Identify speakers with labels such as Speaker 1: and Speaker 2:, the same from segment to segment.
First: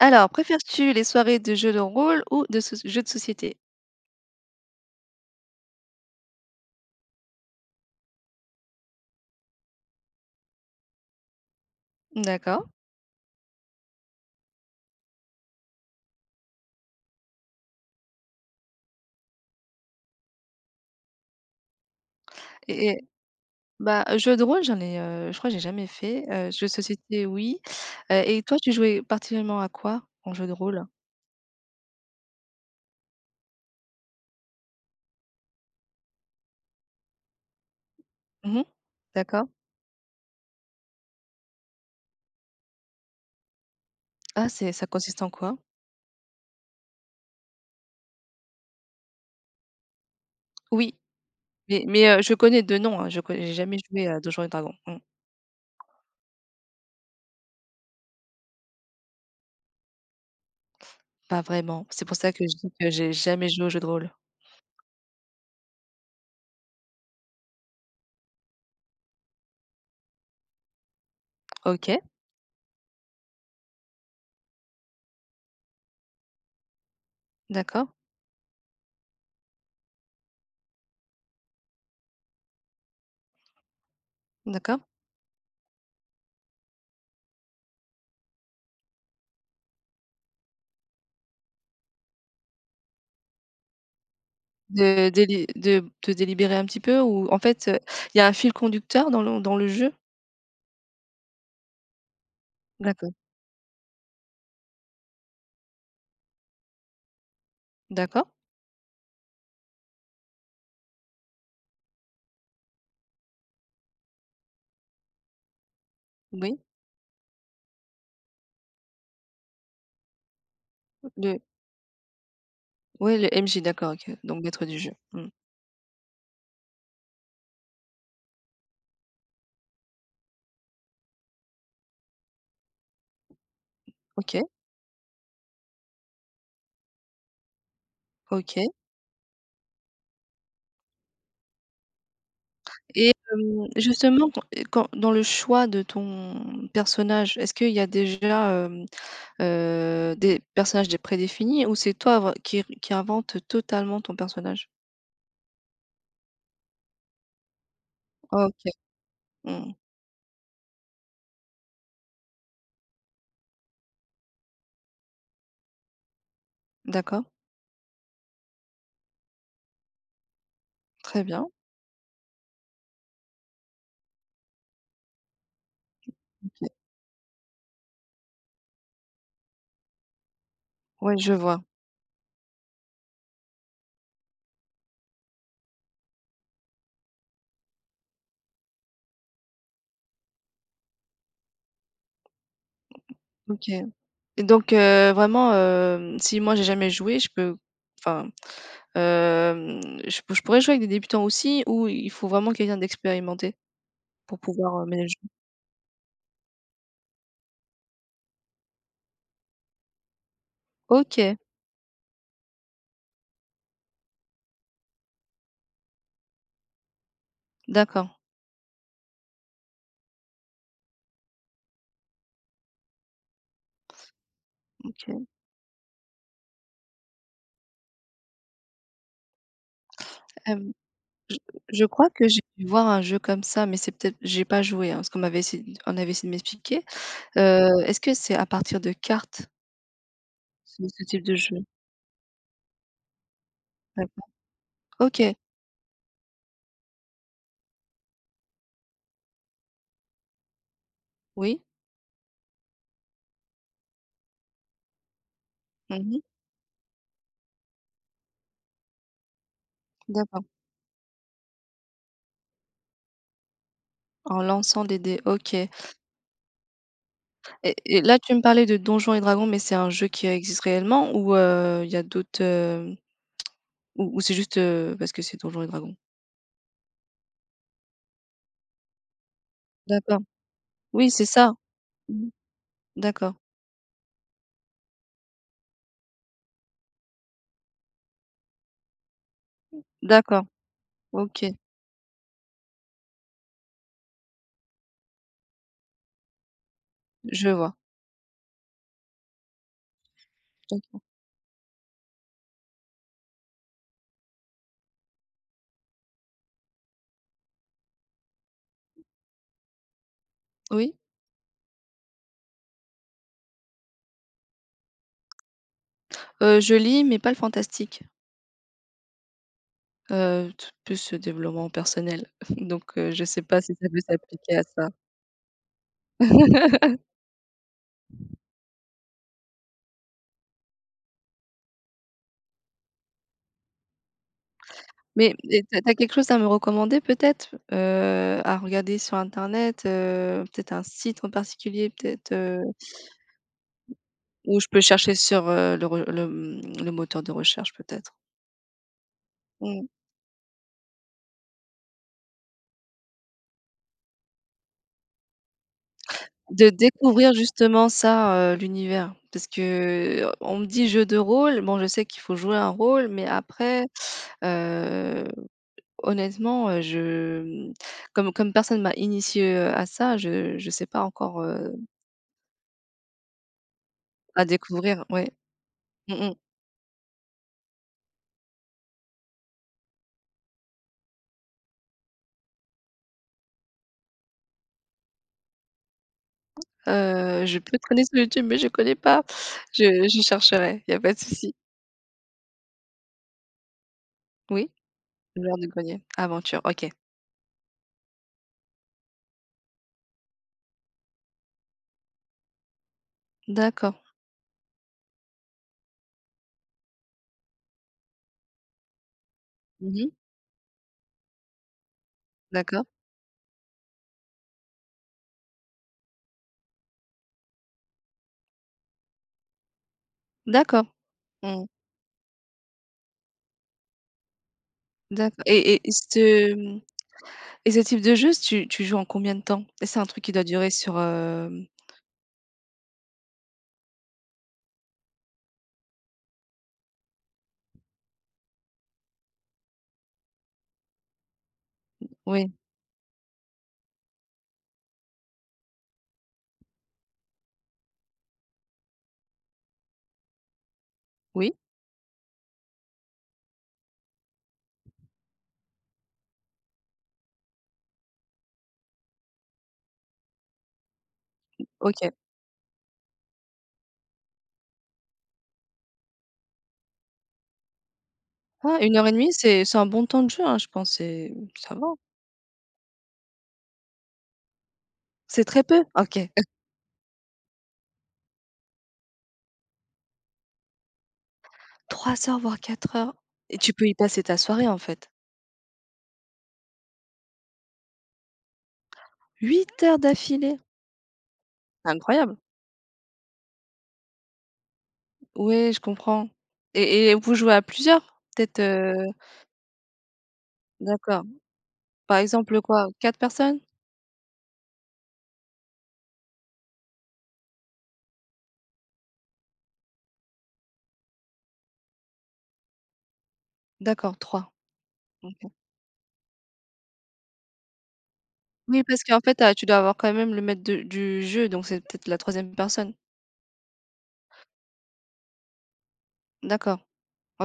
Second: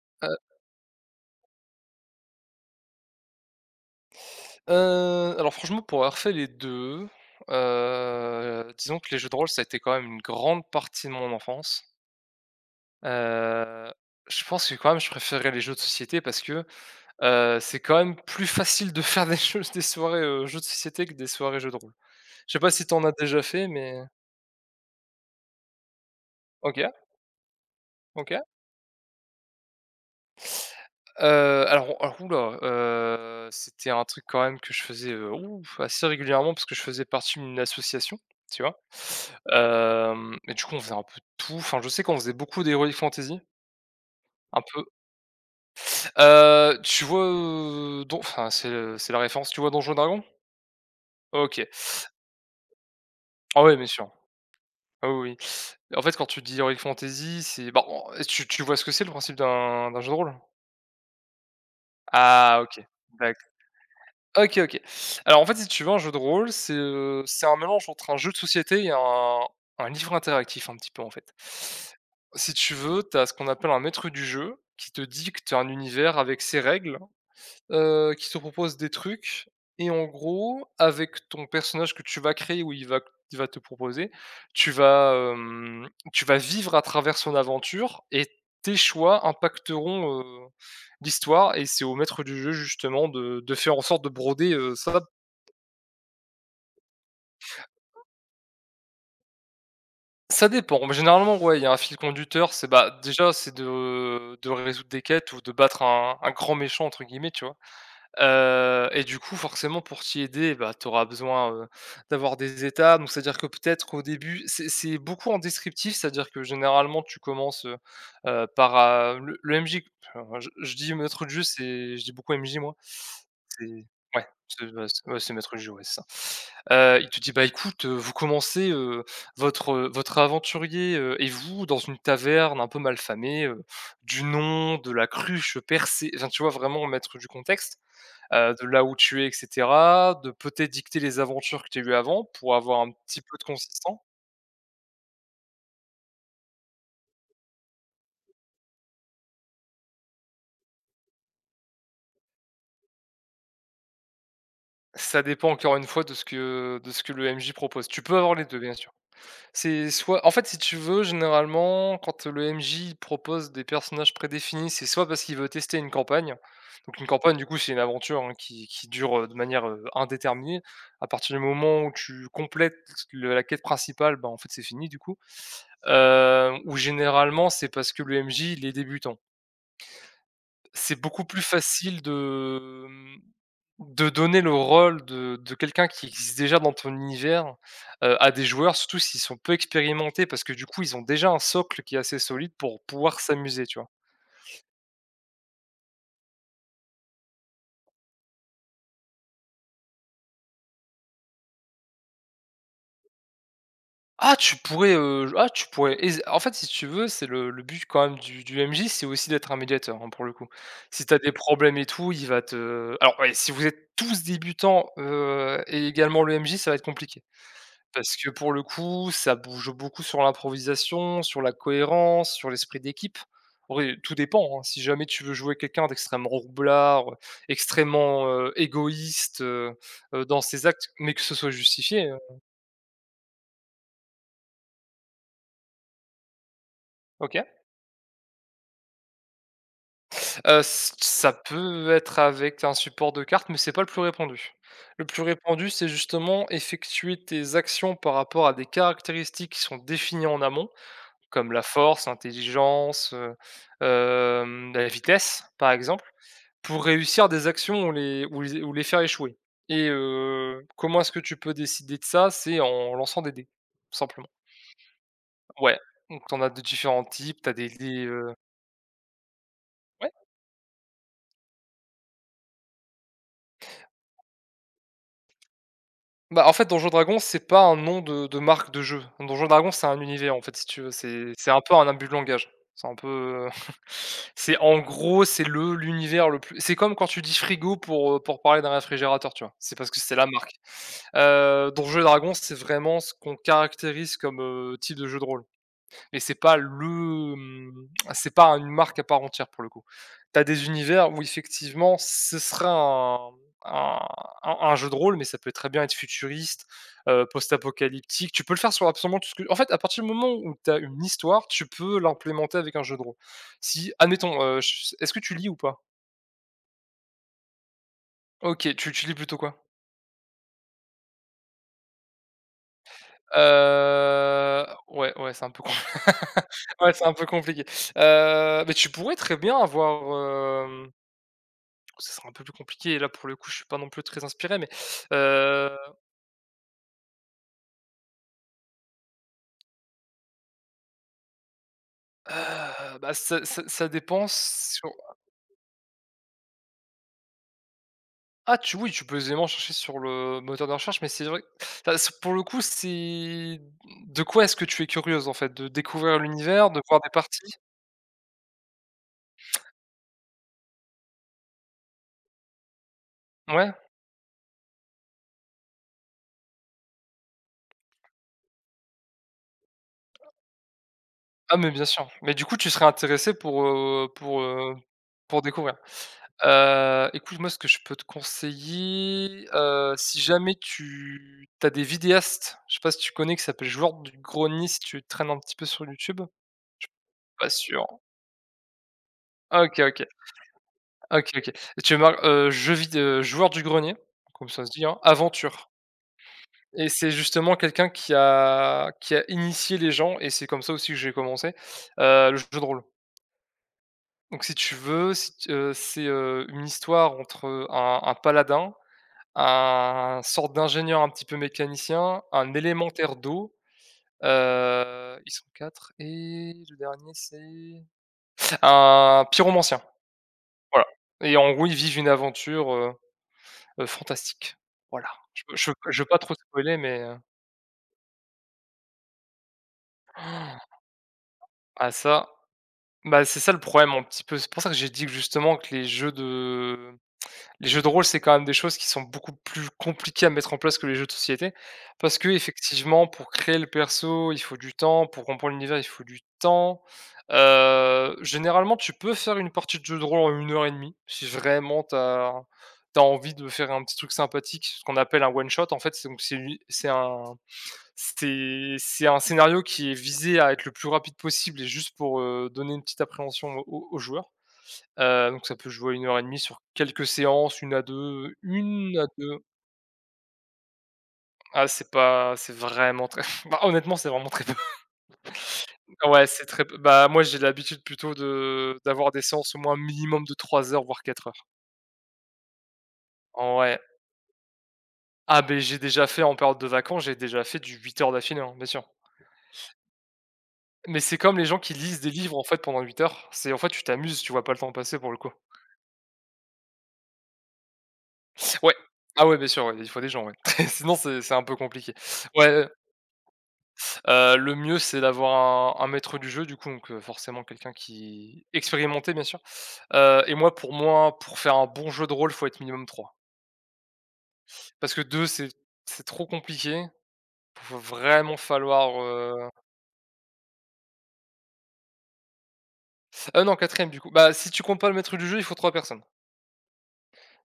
Speaker 1: Alors,
Speaker 2: Heu,
Speaker 1: préfères-tu les soirées de jeux de rôle ou de soc jeux de société?
Speaker 2: heu, alors franchement, pour avoir fait les 2, disons que les jeux de rôle, ça a été quand même une grande partie de mon enfance.
Speaker 1: D'accord
Speaker 2: Heu, je pense que quand même je préférais les jeux de société parce que, c'est quand même plus facile de faire des soirées, jeux de société que des soirées jeux de rôle. Je sais pas si
Speaker 1: et
Speaker 2: t'en as déjà fait, mais
Speaker 1: bah, jeux de rôle, je crois que j'ai jamais fait, jeux de
Speaker 2: OK,
Speaker 1: société, oui,
Speaker 2: OK.
Speaker 1: et toi, tu jouais particulièrement à quoi en jeu de rôle?
Speaker 2: Heu, alors ouh là, c'était un truc quand même que je faisais, ouf, assez régulièrement parce que je faisais partie d'une association, tu
Speaker 1: Mmh.
Speaker 2: vois?
Speaker 1: D'accord.
Speaker 2: Hem et du coup, on faisait un peu de tout. Enfin, je sais qu'on faisait beaucoup d'Heroic Fantasy,
Speaker 1: Ah,
Speaker 2: un
Speaker 1: c'est
Speaker 2: peu.
Speaker 1: ça consiste en quoi?
Speaker 2: Tu vois, don enfin, c'est la référence, tu vois, Donjons& et Dragons?
Speaker 1: Oui,
Speaker 2: OK.
Speaker 1: mais je connais de nom, hein, je n'ai
Speaker 2: Ah ouais,
Speaker 1: jamais
Speaker 2: bien
Speaker 1: joué
Speaker 2: sûr.
Speaker 1: à Donjons& et Dragons. Mmh.
Speaker 2: Ah oui, oui. En fait, quand tu dis Heroic Fantasy, c'est bah, on tu vois ce que c'est, le principe d'un jeu de rôle?
Speaker 1: Pas vraiment, c'est pour ça que je
Speaker 2: Ah
Speaker 1: dis
Speaker 2: OK.
Speaker 1: que j'ai jamais joué au jeu de rôle.
Speaker 2: OK, OK. Alors, en fait, si tu veux, un jeu de rôle, c'est un mélange entre un jeu de société et un livre interactif un petit peu, en fait.
Speaker 1: OK,
Speaker 2: Si tu veux, tu as ce qu'on appelle un maître du jeu qui te dicte un univers avec ses règles,
Speaker 1: d'accord,
Speaker 2: qui te propose des trucs et en gros, avec ton personnage que tu vas créer, ou il va te proposer, tu
Speaker 1: d'accord.
Speaker 2: vas, hem, tu vas vivre à travers son aventure et tes choix impacteront, l'histoire, et c'est au maître du jeu justement de faire en sorte de broder, ça
Speaker 1: De te délibérer un petit peu ou en fait, il y a un fil conducteur dans le jeu?
Speaker 2: ça dépend, mais généralement, ouais, il y a un fil conducteur, c'est, bah,
Speaker 1: D'accord.
Speaker 2: déjà, c'est de résoudre des quêtes ou de battre un «grand méchant» entre guillemets, tu vois?
Speaker 1: D'accord.
Speaker 2: Et du coup, forcément, pour t'y aider, bah, tu auras besoin, d'avoir des étapes. Donc c'est-à-dire que peut-être qu'au début, c'est beaucoup en descriptif, c'est-à-dire que
Speaker 1: Oui,
Speaker 2: généralement tu commences, par, le MJ. Alors je dis maître de
Speaker 1: le
Speaker 2: jeu, c'est, je dis beaucoup MJ, moi,
Speaker 1: ouais, le MJ,
Speaker 2: c'est,
Speaker 1: d'accord, OK,
Speaker 2: ouais,
Speaker 1: donc maître
Speaker 2: c'est,
Speaker 1: du
Speaker 2: bah,
Speaker 1: jeu.
Speaker 2: c'est, ouais,
Speaker 1: Mmh.
Speaker 2: c'est maître de jeu, ouais, c'est ça. Il te dit: «Bah, écoute, vous commencez, votre aventurier, et vous, dans une taverne un peu malfamée, du
Speaker 1: OK,
Speaker 2: nom de la cruche percée», enfin, tu vois, vraiment mettre du contexte, de
Speaker 1: OK.
Speaker 2: là où tu es, et cetera, de peut-être dicter les aventures que tu as eues avant pour avoir un
Speaker 1: Et
Speaker 2: petit peu de consistant.
Speaker 1: justement, quand dans le choix de ton personnage, est-ce qu'il y a déjà, des personnages dé prédéfinis, ou c'est toi vr qui r qui invente totalement ton personnage?
Speaker 2: Ça dépend encore une fois de ce que le MJ propose. Tu peux avoir les deux,
Speaker 1: OK.
Speaker 2: bien sûr.
Speaker 1: Mmh.
Speaker 2: C'est soit, en fait, si tu veux, généralement, quand le MJ propose des personnages prédéfinis, c'est soit parce qu'il veut tester une campagne, donc une
Speaker 1: D'accord,
Speaker 2: campagne, du coup, c'est une aventure, hein, qui dure, de manière, indéterminée. À
Speaker 1: très
Speaker 2: partir du
Speaker 1: bien.
Speaker 2: moment où tu complètes le la quête principale, bah, en fait, c'est fini, du coup,
Speaker 1: OK.
Speaker 2: ou généralement c'est parce que le MJ, il est débutant. C'est
Speaker 1: Ouais,
Speaker 2: beaucoup
Speaker 1: je
Speaker 2: plus
Speaker 1: vois.
Speaker 2: facile de donner le rôle de quelqu'un qui existe déjà dans ton univers, à des joueurs, surtout s'ils sont peu expérimentés, parce que du coup, ils ont déjà un socle qui est assez solide pour pouvoir s'amuser,
Speaker 1: OK.
Speaker 2: tu vois?
Speaker 1: Et donc, vraiment, si moi j'ai jamais joué, je peux enfin, hem, je pourrais jouer avec des débutants aussi, ou il faut vraiment quelqu'un d'expérimenté pour pouvoir, mener le jeu?
Speaker 2: Ah tu pourrais aise en fait, si tu veux, c'est le but quand même du MJ, c'est aussi d'être un médiateur, hein, pour le coup. Si tu as des
Speaker 1: OK,
Speaker 2: problèmes et tout, il va te alors ouais, si vous êtes tous débutants, et également le MJ, ça va être compliqué.
Speaker 1: d'accord,
Speaker 2: Parce que pour le coup, ça bouge beaucoup sur l'improvisation, sur la cohérence, sur l'esprit d'équipe. Oui, tout dépend, hein. Si jamais tu
Speaker 1: OK.
Speaker 2: veux jouer quelqu'un d'extrêmement roublard, extrêmement, égoïste, dans ses
Speaker 1: Hem,
Speaker 2: actes, mais que ce
Speaker 1: je
Speaker 2: soit
Speaker 1: je
Speaker 2: justifié,
Speaker 1: crois que j'ai dû voir un jeu comme ça, mais c'est peut-être j'ai pas joué, hein, parce qu'on avait essayé de m'expliquer.
Speaker 2: OK.
Speaker 1: Est-ce que c'est à partir de cartes, ce
Speaker 2: Ç
Speaker 1: ce type
Speaker 2: Ça
Speaker 1: de jeu?
Speaker 2: peut être avec un support de carte, mais c'est pas le plus
Speaker 1: D'accord.
Speaker 2: répandu. Le plus
Speaker 1: OK,
Speaker 2: répandu, c'est justement effectuer tes actions par rapport à des caractéristiques qui sont définies en amont, comme la
Speaker 1: oui.
Speaker 2: force, l'intelligence, la vitesse, par exemple,
Speaker 1: Mmh.
Speaker 2: pour réussir des actions ou les faire échouer. Et
Speaker 1: D'accord.
Speaker 2: comment est-ce que tu peux décider de ça? C'est en lançant des dés, tout simplement.
Speaker 1: En lançant des dés, OK.
Speaker 2: Ouais, donc t'en as de différents types, t'as des
Speaker 1: Et
Speaker 2: dés,
Speaker 1: là, tu me parlais de Donjons et Dragons, mais c'est un jeu qui existe réellement, ou il y a d'autres, ou c'est juste, parce que c'est Donjons et Dragons?
Speaker 2: bah, en fait, Donjons& Dragons, c'est pas un nom de marque de jeu. Donjons& Dragons, c'est un
Speaker 1: D'accord.
Speaker 2: univers, en fait, si tu veux.
Speaker 1: Oui, c'est
Speaker 2: C'est
Speaker 1: ça.
Speaker 2: un peu un abus de
Speaker 1: Mmh.
Speaker 2: langage. C'est un
Speaker 1: D'accord,
Speaker 2: peu, c'est en gros, c'est le l'univers le plus, c'est comme quand tu dis frigo pour, parler d'un réfrigérateur, tu vois? C'est parce que c'est la
Speaker 1: d'accord.
Speaker 2: marque.
Speaker 1: OK,
Speaker 2: Donjons& Dragons, c'est vraiment ce qu'on caractérise comme, type de jeu de rôle. Mais
Speaker 1: je vois.
Speaker 2: c'est pas une marque à part entière, pour le coup. T'as des
Speaker 1: Je
Speaker 2: univers où effectivement ce serait un un jeu de rôle, mais ça peut très bien être futuriste, post-apocalyptique. Tu peux le faire sur absolument tout ce que, en fait, à partir du moment où t'as
Speaker 1: Oui?
Speaker 2: une histoire, tu peux l'implémenter avec un jeu de rôle. Si admettons, je est-ce que tu lis ou pas?
Speaker 1: Je lis, mais pas le fantastique.
Speaker 2: OK, tu lis plutôt quoi?
Speaker 1: T plus ce développement personnel. Donc, je sais pas si ça peut s'appliquer à ça.
Speaker 2: Ouais, ouais, c'est un peu com ouais, c'est un peu compliqué. Mais tu pourrais très bien avoir, euh, ça sera un peu plus compliqué, et là, pour le coup, je suis pas non plus très inspiré, mais
Speaker 1: Mais et
Speaker 2: heu,
Speaker 1: tu as quelque chose à me recommander peut-être? À regarder sur internet, peut-être un site en particulier.
Speaker 2: bah, ça dépend
Speaker 1: Ou je peux
Speaker 2: sur,
Speaker 1: chercher sur, le moteur de recherche peut-être.
Speaker 2: ah, tu oui, tu peux aisément chercher
Speaker 1: Mmh.
Speaker 2: sur le moteur de recherche, mais c'est vrai, enfin, c pour le coup, c'est, de quoi est-ce que tu es curieuse, en fait? De découvrir l'univers,
Speaker 1: De
Speaker 2: de voir des
Speaker 1: découvrir
Speaker 2: parties?
Speaker 1: justement ça, l'univers. Parce que, on me dit: «Jeu de rôle», bon, je sais qu'il faut jouer un rôle, mais
Speaker 2: Ouais?
Speaker 1: après, heu, honnêtement, mmh, comme personne m'a initié à ça, je sais pas encore,
Speaker 2: Ah, mais bien sûr. Mais du coup, tu serais intéressée pour,
Speaker 1: à découvrir, ouais.
Speaker 2: pour découvrir?
Speaker 1: Mmh mh.
Speaker 2: Écoute, moi, ce que je peux te conseiller, si jamais tu as des vidéastes, je sais pas si tu connais, qui s'appelle Joueur du Grenier, si tu traînes un petit peu sur YouTube?
Speaker 1: Heu,
Speaker 2: Pas
Speaker 1: je peux
Speaker 2: sûr.
Speaker 1: traîner sur YouTube, mais je ne connais pas.
Speaker 2: Ah, OK,
Speaker 1: Je
Speaker 2: OK.
Speaker 1: je chercherai, il y a pas de
Speaker 2: OK, OK.
Speaker 1: souci.
Speaker 2: Et tu marques, jeux vid Joueur du Grenier, comme ça se
Speaker 1: Oui?
Speaker 2: dit, hein,
Speaker 1: Le Joueur du
Speaker 2: aventure.
Speaker 1: Grenier, aventure, OK.
Speaker 2: Et c'est justement quelqu'un qui a initié les gens, et c'est comme ça aussi que j'ai commencé, le jeu de rôle.
Speaker 1: D'accord.
Speaker 2: Donc si tu veux, si tu, c'est, une histoire entre un paladin,
Speaker 1: Mmh.
Speaker 2: un sorte d'ingénieur un petit peu mécanicien, un
Speaker 1: D'accord.
Speaker 2: élémentaire d'eau, ils sont quatre, et le dernier c'est un pyromancien, voilà.
Speaker 1: D'accord.
Speaker 2: Et en gros,
Speaker 1: Mmh.
Speaker 2: ils vivent une aventure, fantastique. Voilà,
Speaker 1: D'accord.
Speaker 2: je veux pas trop spoiler, mais
Speaker 1: Et ce type de jeu, tu joues en combien de temps? Et c'est un truc qui doit durer sur, hem
Speaker 2: ah ça, bah, c'est ça le problème, un petit peu. C'est pour ça que j'ai dit que justement que les jeux de rôle, c'est quand même des choses qui sont beaucoup plus compliquées à mettre en place que les jeux de société. Parce que,
Speaker 1: oui,
Speaker 2: effectivement, pour créer le perso, il faut du temps, pour comprendre l'univers, il faut du temps. Généralement, tu peux faire une partie de jeu de rôle en une heure et demie, si
Speaker 1: oui,
Speaker 2: vraiment tu as envie de faire un petit truc sympathique, ce qu'on appelle un one shot. En fait, c'est donc c'est une c'est un scénario qui est visé à être le plus rapide possible et juste
Speaker 1: OK.
Speaker 2: pour, donner une petite appréhension aux joueurs. Donc ça peut jouer à une heure et demie sur quelques séances,
Speaker 1: Ah,
Speaker 2: une à
Speaker 1: 1 heure et demie,
Speaker 2: deux.
Speaker 1: c'est un bon temps de jeu, hein, je pense, c'est
Speaker 2: Ah
Speaker 1: ça
Speaker 2: c'est
Speaker 1: va.
Speaker 2: pas c'est vraiment très bah, honnêtement, c'est vraiment très peu.
Speaker 1: C'est très peu? OK.
Speaker 2: Ouais, c'est très peu. Bah, moi, j'ai l'habitude plutôt de d'avoir des séances au moins un minimum de 3 heures, voire 4 heures.
Speaker 1: 3 heures, voire 4 heures,
Speaker 2: En
Speaker 1: et tu
Speaker 2: ouais.
Speaker 1: peux y passer ta soirée, en fait.
Speaker 2: Ah ben j'ai déjà fait en période de vacances, j'ai déjà fait du 8 heures d'affilée, hein, bien sûr.
Speaker 1: 8 heures d'affilée?
Speaker 2: Mais c'est comme les gens qui
Speaker 1: C'est
Speaker 2: lisent des livres,
Speaker 1: incroyable.
Speaker 2: en fait, pendant 8 heures. C'est, en fait, tu t'amuses, tu vois pas le temps passer pour le coup.
Speaker 1: Oui, je comprends. Et vous jouez à plusieurs? Peut-être,
Speaker 2: Ouais.
Speaker 1: heu
Speaker 2: Ah ouais, bien sûr, ouais, il faut des gens, ouais. Sinon
Speaker 1: d'accord.
Speaker 2: c'est un peu compliqué.
Speaker 1: Par exemple,
Speaker 2: Ouais.
Speaker 1: quoi, quatre personnes?
Speaker 2: Le mieux, c'est d'avoir un maître du jeu, du coup, donc forcément quelqu'un qui expérimenté, bien sûr. Pour moi, pour faire un bon jeu de rôle, faut être minimum 3.
Speaker 1: D'accord, 3.
Speaker 2: Parce que 2, c'est trop compliqué. Va vraiment
Speaker 1: Oui,
Speaker 2: falloir,
Speaker 1: parce qu'en fait, ah, tu dois avoir quand même le maître de du jeu, donc c'est peut-être la troisième personne.
Speaker 2: ah non, 4 du coup. Bah, si tu comptes pas le maître du jeu, il faut 3 personnes.
Speaker 1: D'accord,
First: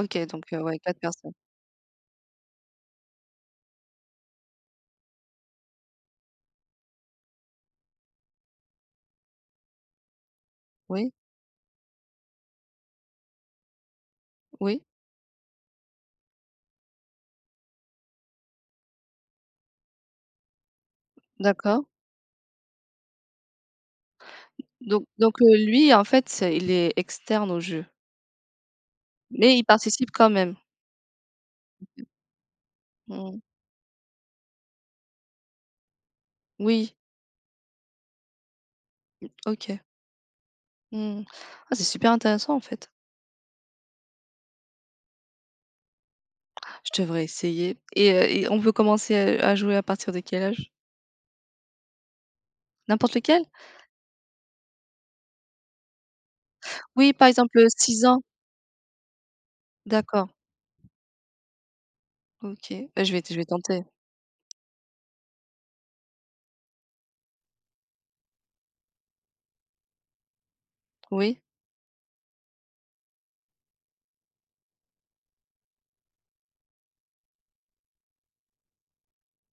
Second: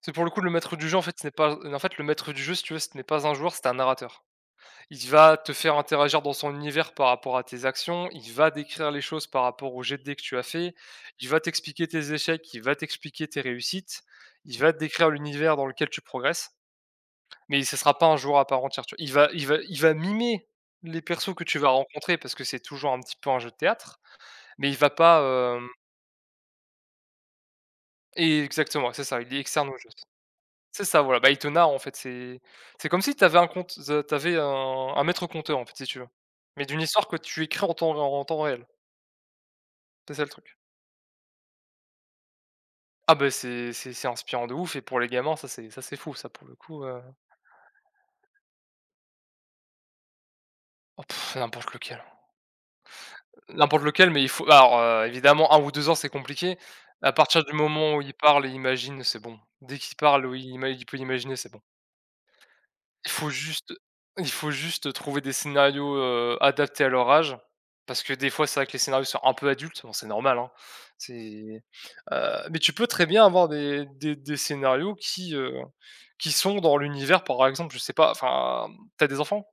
Speaker 2: C'est pour le coup,
Speaker 1: donc,
Speaker 2: le maître
Speaker 1: ouais,
Speaker 2: du jeu,
Speaker 1: quatre
Speaker 2: en fait, ce n'est
Speaker 1: personnes.
Speaker 2: pas, en fait, le maître du jeu, si tu veux, ce n'est pas un joueur, c'est un narrateur. Il va te faire interagir dans son univers par rapport à tes actions, il va décrire les choses par rapport au jet de dés que tu as fait,
Speaker 1: Oui,
Speaker 2: il va t'expliquer tes échecs, il va t'expliquer tes réussites, il va te
Speaker 1: oui,
Speaker 2: décrire l'univers dans lequel tu progresses, mais ce ne sera pas un joueur à part entière, tu vois. Il va mimer les persos que tu vas
Speaker 1: d'accord.
Speaker 2: rencontrer parce que c'est toujours un petit peu un jeu de théâtre, mais il va
Speaker 1: Donc
Speaker 2: pas.
Speaker 1: donc lui, en fait, c'est il est externe au jeu,
Speaker 2: Et exactement, c'est ça, il est
Speaker 1: mais il
Speaker 2: externe au jeu.
Speaker 1: participe quand même?
Speaker 2: C'est ça, voilà, bah, il te narre, en fait, c'est comme si tu avais
Speaker 1: Mmh.
Speaker 2: un compte, ze tu avais un maître conteur, en fait, si tu veux, mais d'une
Speaker 1: Oui,
Speaker 2: histoire que tu écris en temps réel.
Speaker 1: OK.
Speaker 2: C'est ça, le truc.
Speaker 1: Mmh. Ah, c'est super intéressant, en fait.
Speaker 2: Ah bah, c'est inspirant de ouf, et pour les gamins, ça, c'est fou, ça, pour le coup,
Speaker 1: Je devrais essayer. Et on peut commencer à jouer à partir de quel âge?
Speaker 2: oh pff, n'importe lequel.
Speaker 1: N'importe lequel?
Speaker 2: N'importe lequel, mais il faut, alors, évidemment un ou 2 ans, c'est compliqué. À
Speaker 1: Oui, par
Speaker 2: partir du
Speaker 1: exemple,
Speaker 2: moment où
Speaker 1: 6
Speaker 2: il
Speaker 1: ans?
Speaker 2: parle et imagine, c'est bon. Dès qu'il parle
Speaker 1: D'accord,
Speaker 2: ou il peut imaginer, c'est bon.
Speaker 1: OK. Bah,
Speaker 2: Il
Speaker 1: je vais
Speaker 2: faut
Speaker 1: je vais
Speaker 2: juste
Speaker 1: tenter.
Speaker 2: il faut juste trouver des scénarios, adaptés à leur âge. Parce que des fois, c'est vrai que les scénarios sont un peu adultes, bon, c'est normal, hein.
Speaker 1: Oui.
Speaker 2: C'est, mais tu peux très bien avoir des scénarios qui sont dans l'univers, par exemple, je sais pas, enfin, t'as des enfants?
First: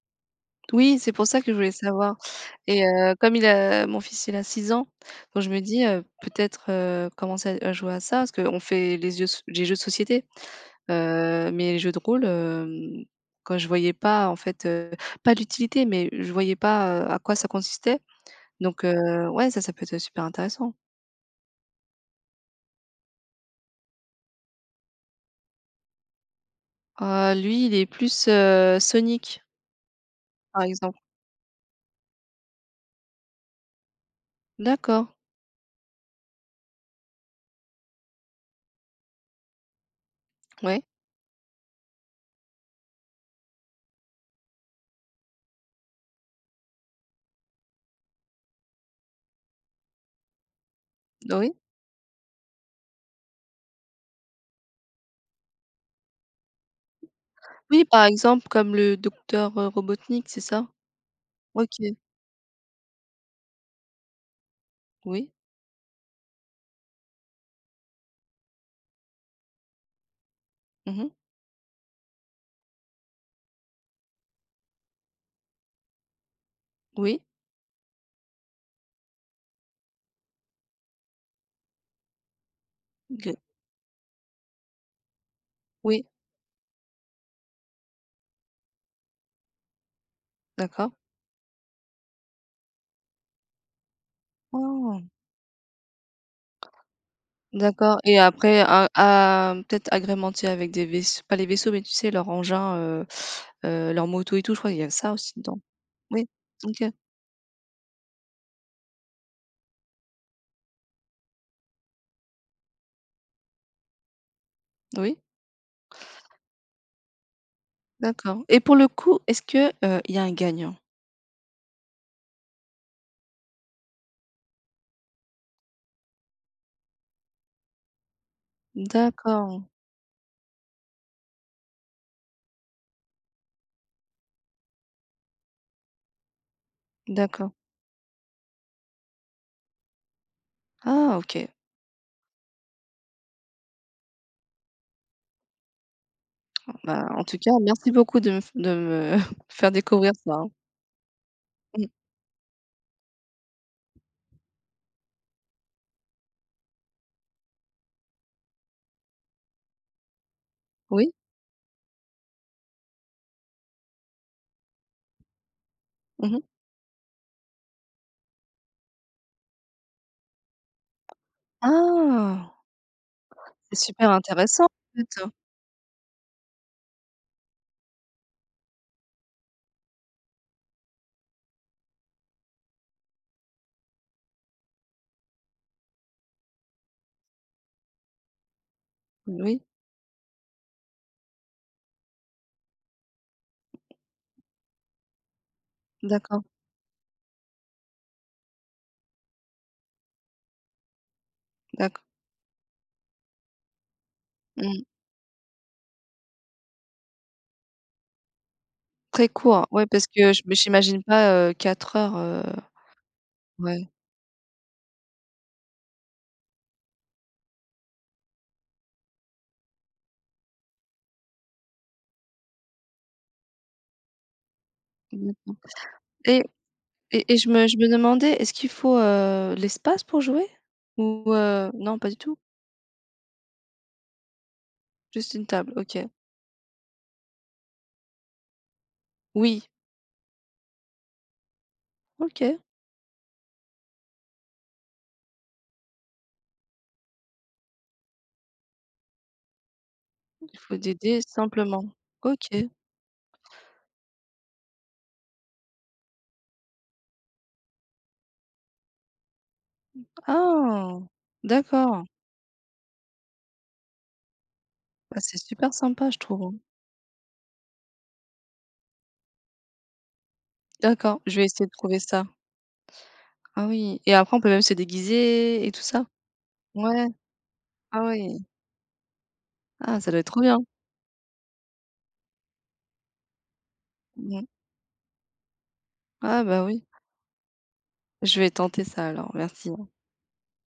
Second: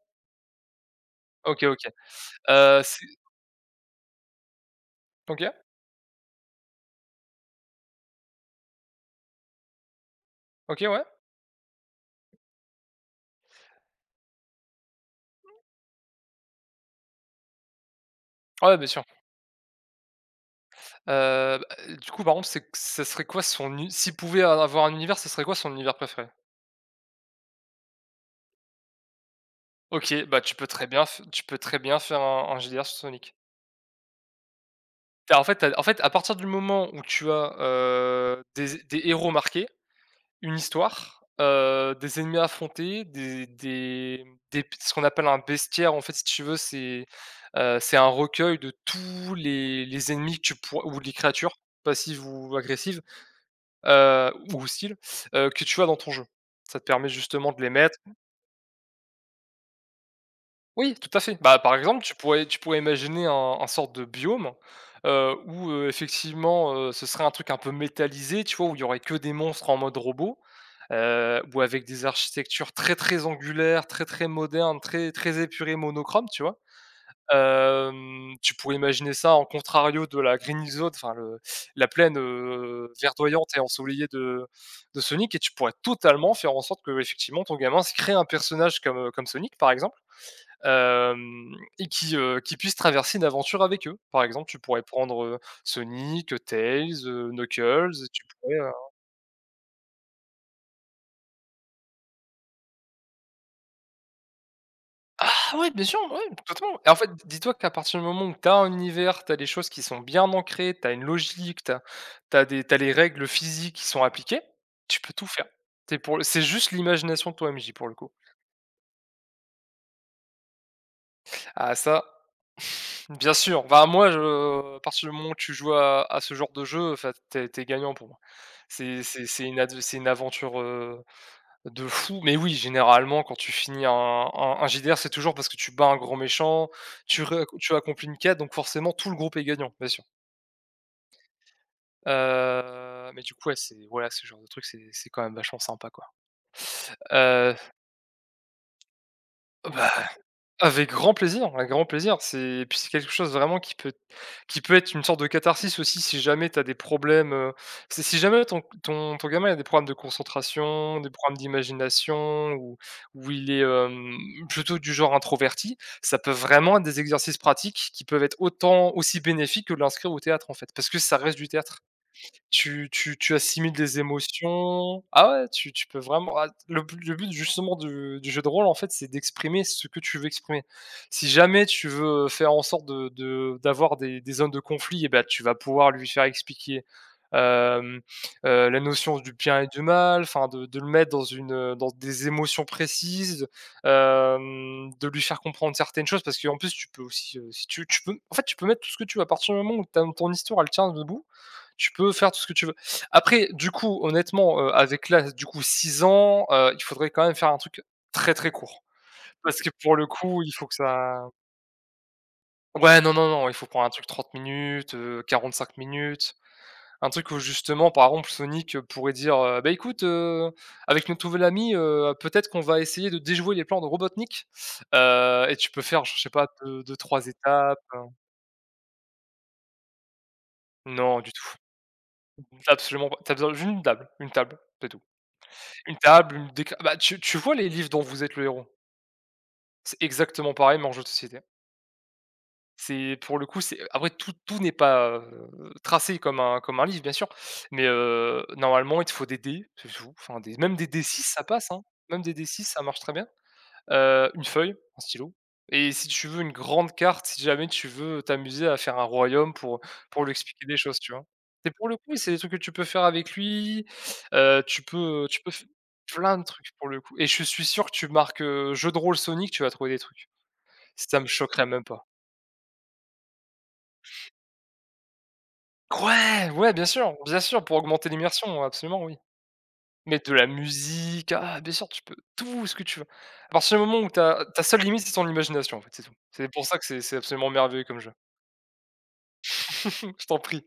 Speaker 1: Oui, c'est pour ça que je
Speaker 2: OK,
Speaker 1: voulais
Speaker 2: OK.
Speaker 1: savoir. Et
Speaker 2: C'est
Speaker 1: comme il a mon fils, il a 6 ans,
Speaker 2: OK,
Speaker 1: donc je me dis, peut-être, commencer à jouer à ça, parce qu'on fait les jeux, de société,
Speaker 2: OK, ouais.
Speaker 1: mais les jeux de rôle, quand je voyais pas en fait, pas l'utilité, mais je voyais pas, à quoi ça consistait,
Speaker 2: Ouais,
Speaker 1: donc,
Speaker 2: bien sûr.
Speaker 1: ouais, ça peut être super intéressant.
Speaker 2: Bah, du coup, par contre, c'est ça serait quoi son u s'il pouvait avoir un univers, ce serait quoi son univers préféré?
Speaker 1: Lui, il est plus, Sonic,
Speaker 2: OK, bah,
Speaker 1: par exemple.
Speaker 2: tu peux très bien faire un JDR sur Sonic.
Speaker 1: D'accord,
Speaker 2: Tu en fait, à partir du moment où tu as, des héros marqués, une
Speaker 1: ouais,
Speaker 2: histoire, des ennemis affrontés, des ce qu'on appelle un bestiaire, en fait, si tu veux. C'est un recueil de tous les ennemis que tu pourr ou les
Speaker 1: oui.
Speaker 2: créatures passives ou agressives, ou hostiles, que tu as dans ton jeu. Ça te permet justement de les
Speaker 1: Oui,
Speaker 2: mettre.
Speaker 1: par exemple, comme le Docteur Robotnik, c'est ça?
Speaker 2: Oui, tout à fait. Bah,
Speaker 1: OK,
Speaker 2: par exemple, tu pourrais imaginer un sorte de biome,
Speaker 1: oui.
Speaker 2: où, effectivement, ce serait un truc un peu métallisé, tu vois? Où il y aurait que des monstres en mode robot,
Speaker 1: Mmh.
Speaker 2: ou avec des architectures très, très angulaires, très, très modernes, très, très épurées, monochromes, tu vois?
Speaker 1: Oui,
Speaker 2: Tu pourrais imaginer ça en contrario de la Green Zone, enfin le la plaine,
Speaker 1: OK.
Speaker 2: verdoyante et ensoleillée de Sonic. Et tu pourrais
Speaker 1: Oui,
Speaker 2: totalement faire en sorte que, effectivement, ton gamin se crée un personnage comme Sonic, par exemple.
Speaker 1: d'accord.
Speaker 2: Hem Et qui puissent traverser une aventure avec eux. Par exemple, tu pourrais
Speaker 1: Oh!
Speaker 2: prendre, Sonic, Tails, Knuckles,
Speaker 1: D'accord. Et
Speaker 2: tu pourrais.
Speaker 1: après, peut-être agrémenter avec des vaisse pas les vaisseaux, mais tu sais, leurs engins, leurs motos et tout, je crois qu'il y a ça aussi
Speaker 2: Ah
Speaker 1: dedans.
Speaker 2: ouais, bien sûr,
Speaker 1: Oui,
Speaker 2: ouais, totalement.
Speaker 1: OK.
Speaker 2: Et en fait, dis-toi qu'à partir du moment où tu as un univers, tu as des choses qui sont bien ancrées, tu as une logique, tu as des t'as les règles physiques qui sont appliquées, tu peux
Speaker 1: Oui,
Speaker 2: tout faire. C'est juste l'imagination de ton MJ, pour le coup.
Speaker 1: d'accord. Et pour le coup, est-ce que, il y a un gagnant?
Speaker 2: Ah ça Bien sûr, enfin, moi je à partir du moment où tu joues à ce genre de jeu, enfin, tu es gagnant pour moi. C'est c'est c'est une
Speaker 1: D'accord,
Speaker 2: ad c'est une aventure, de fou, mais oui, généralement, quand tu finis un JDR, c'est toujours parce que tu bats un grand méchant,
Speaker 1: d'accord.
Speaker 2: tu accomplis une quête, donc forcément tout le groupe est gagnant, bien sûr.
Speaker 1: Ah, OK.
Speaker 2: Mais du coup, ouais, c'est voilà, ce genre de truc, c'est quand même vachement sympa, quoi.
Speaker 1: Bon bah, en tout cas,
Speaker 2: Heu,
Speaker 1: merci beaucoup de me f de me faire
Speaker 2: bah
Speaker 1: découvrir ça, hein.
Speaker 2: Avec grand plaisir, avec grand
Speaker 1: Mmh.
Speaker 2: plaisir. C'est Et puis c'est quelque chose vraiment qui peut être une sorte de catharsis, aussi, si jamais tu as des problèmes, si jamais ton gamin a des problèmes de concentration, des
Speaker 1: Oui?
Speaker 2: problèmes d'imagination, ou il est, plutôt du genre introverti, ça peut
Speaker 1: Mmh.
Speaker 2: vraiment être des exercices pratiques qui peuvent être autant aussi bénéfiques que de l'inscrire au théâtre, en fait, parce que ça reste du théâtre.
Speaker 1: Ah!
Speaker 2: Tu assimiles
Speaker 1: C'est
Speaker 2: des
Speaker 1: super intéressant, en
Speaker 2: émotions.
Speaker 1: fait,
Speaker 2: Ah
Speaker 1: hein.
Speaker 2: ouais, tu peux vraiment. Le but, justement, du jeu de rôle, en fait, c'est d'exprimer ce que tu veux exprimer. Si jamais tu veux faire en sorte de d'avoir des zones de conflit, et ben, tu vas pouvoir lui faire expliquer, hem, la notion du bien
Speaker 1: Oui,
Speaker 2: et du mal, enfin, de le mettre dans dans des émotions précises, de lui faire comprendre certaines choses, parce
Speaker 1: d'accord,
Speaker 2: qu'en plus tu peux aussi, si tu peux, en fait, tu peux mettre tout ce que tu veux à partir du moment où ta ton histoire, elle tient debout, tu
Speaker 1: d'accord.
Speaker 2: peux faire tout ce que tu veux. Après, du coup, honnêtement,
Speaker 1: Mmh.
Speaker 2: avec là, du coup, 6 ans, il faudrait quand même faire un truc très, très court.
Speaker 1: Très
Speaker 2: Parce
Speaker 1: court,
Speaker 2: que
Speaker 1: ouais,
Speaker 2: pour
Speaker 1: parce
Speaker 2: le
Speaker 1: que je
Speaker 2: coup, il
Speaker 1: me
Speaker 2: faut que
Speaker 1: j'imagine
Speaker 2: ça
Speaker 1: pas, 4 heures,
Speaker 2: ouais, non, non, non, il faut prendre un
Speaker 1: ouais.
Speaker 2: truc 30 minutes, 45 minutes. Un truc où, justement, par exemple, Sonic, pourrait dire, «Bah, écoute, avec notre nouvel ami, peut-être qu'on va essayer de déjouer les plans de Robotnik»,
Speaker 1: Mmh.
Speaker 2: et tu peux faire, je sais
Speaker 1: et
Speaker 2: pas, 2 3
Speaker 1: et et je me
Speaker 2: étapes.
Speaker 1: je me demandais, est-ce qu'il faut, l'espace pour jouer?
Speaker 2: Non,
Speaker 1: Ou,
Speaker 2: du tout,
Speaker 1: heu, non, pas du tout?
Speaker 2: absolument pas. T'as besoin d'une table, une table, c'est tout.
Speaker 1: Juste une table,
Speaker 2: Une
Speaker 1: OK.
Speaker 2: table, une déc bah, tu vois les livres dont vous êtes le héros?
Speaker 1: Oui,
Speaker 2: C'est exactement pareil, mais en jeu de société.
Speaker 1: OK,
Speaker 2: C'est pour le coup, c'est après tout, tout n'est pas, tracé comme un livre, bien sûr, mais normalement, il te faut des dés, c'est tout, enfin des
Speaker 1: il
Speaker 2: même
Speaker 1: faut
Speaker 2: des
Speaker 1: des
Speaker 2: d6,
Speaker 1: dés
Speaker 2: ça passe, hein,
Speaker 1: simplement.
Speaker 2: même des d
Speaker 1: OK.
Speaker 2: six ça marche très bien. Une feuille, un stylo, et si tu veux, une grande carte, si jamais tu veux t'amuser à faire un royaume pour lui expliquer des
Speaker 1: Ah!
Speaker 2: choses, tu vois? C'est pour le
Speaker 1: D'accord.
Speaker 2: coup, c'est des trucs que tu peux faire avec lui,
Speaker 1: Bah, c'est
Speaker 2: tu peux f
Speaker 1: super sympa, je
Speaker 2: plein de
Speaker 1: trouve, hein.
Speaker 2: trucs pour le coup. Et je suis sûr que tu marques, jeu de rôle Sonic, tu vas trouver des trucs. Ça
Speaker 1: D'accord,
Speaker 2: me
Speaker 1: je vais
Speaker 2: choquerait
Speaker 1: essayer de
Speaker 2: même
Speaker 1: trouver
Speaker 2: pas.
Speaker 1: ça. Ah oui, et après on peut même se déguiser et tout ça?
Speaker 2: Ouais, ouais,
Speaker 1: Ouais,
Speaker 2: bien sûr, pour
Speaker 1: ah
Speaker 2: augmenter
Speaker 1: oui.
Speaker 2: l'immersion, absolument, oui.
Speaker 1: Ah, ça
Speaker 2: Mais
Speaker 1: doit être
Speaker 2: de
Speaker 1: trop
Speaker 2: la
Speaker 1: bien.
Speaker 2: musique, ah bien sûr, tu peux tout ce que tu veux. À partir du moment où
Speaker 1: Mmh.
Speaker 2: ta seule limite, c'est ton imagination, en fait, c'est tout.
Speaker 1: Ah
Speaker 2: C'est
Speaker 1: bah
Speaker 2: pour ça
Speaker 1: oui,
Speaker 2: que c'est absolument merveilleux comme jeu.
Speaker 1: je vais tenter ça alors, merci.
Speaker 2: Je t'en prie.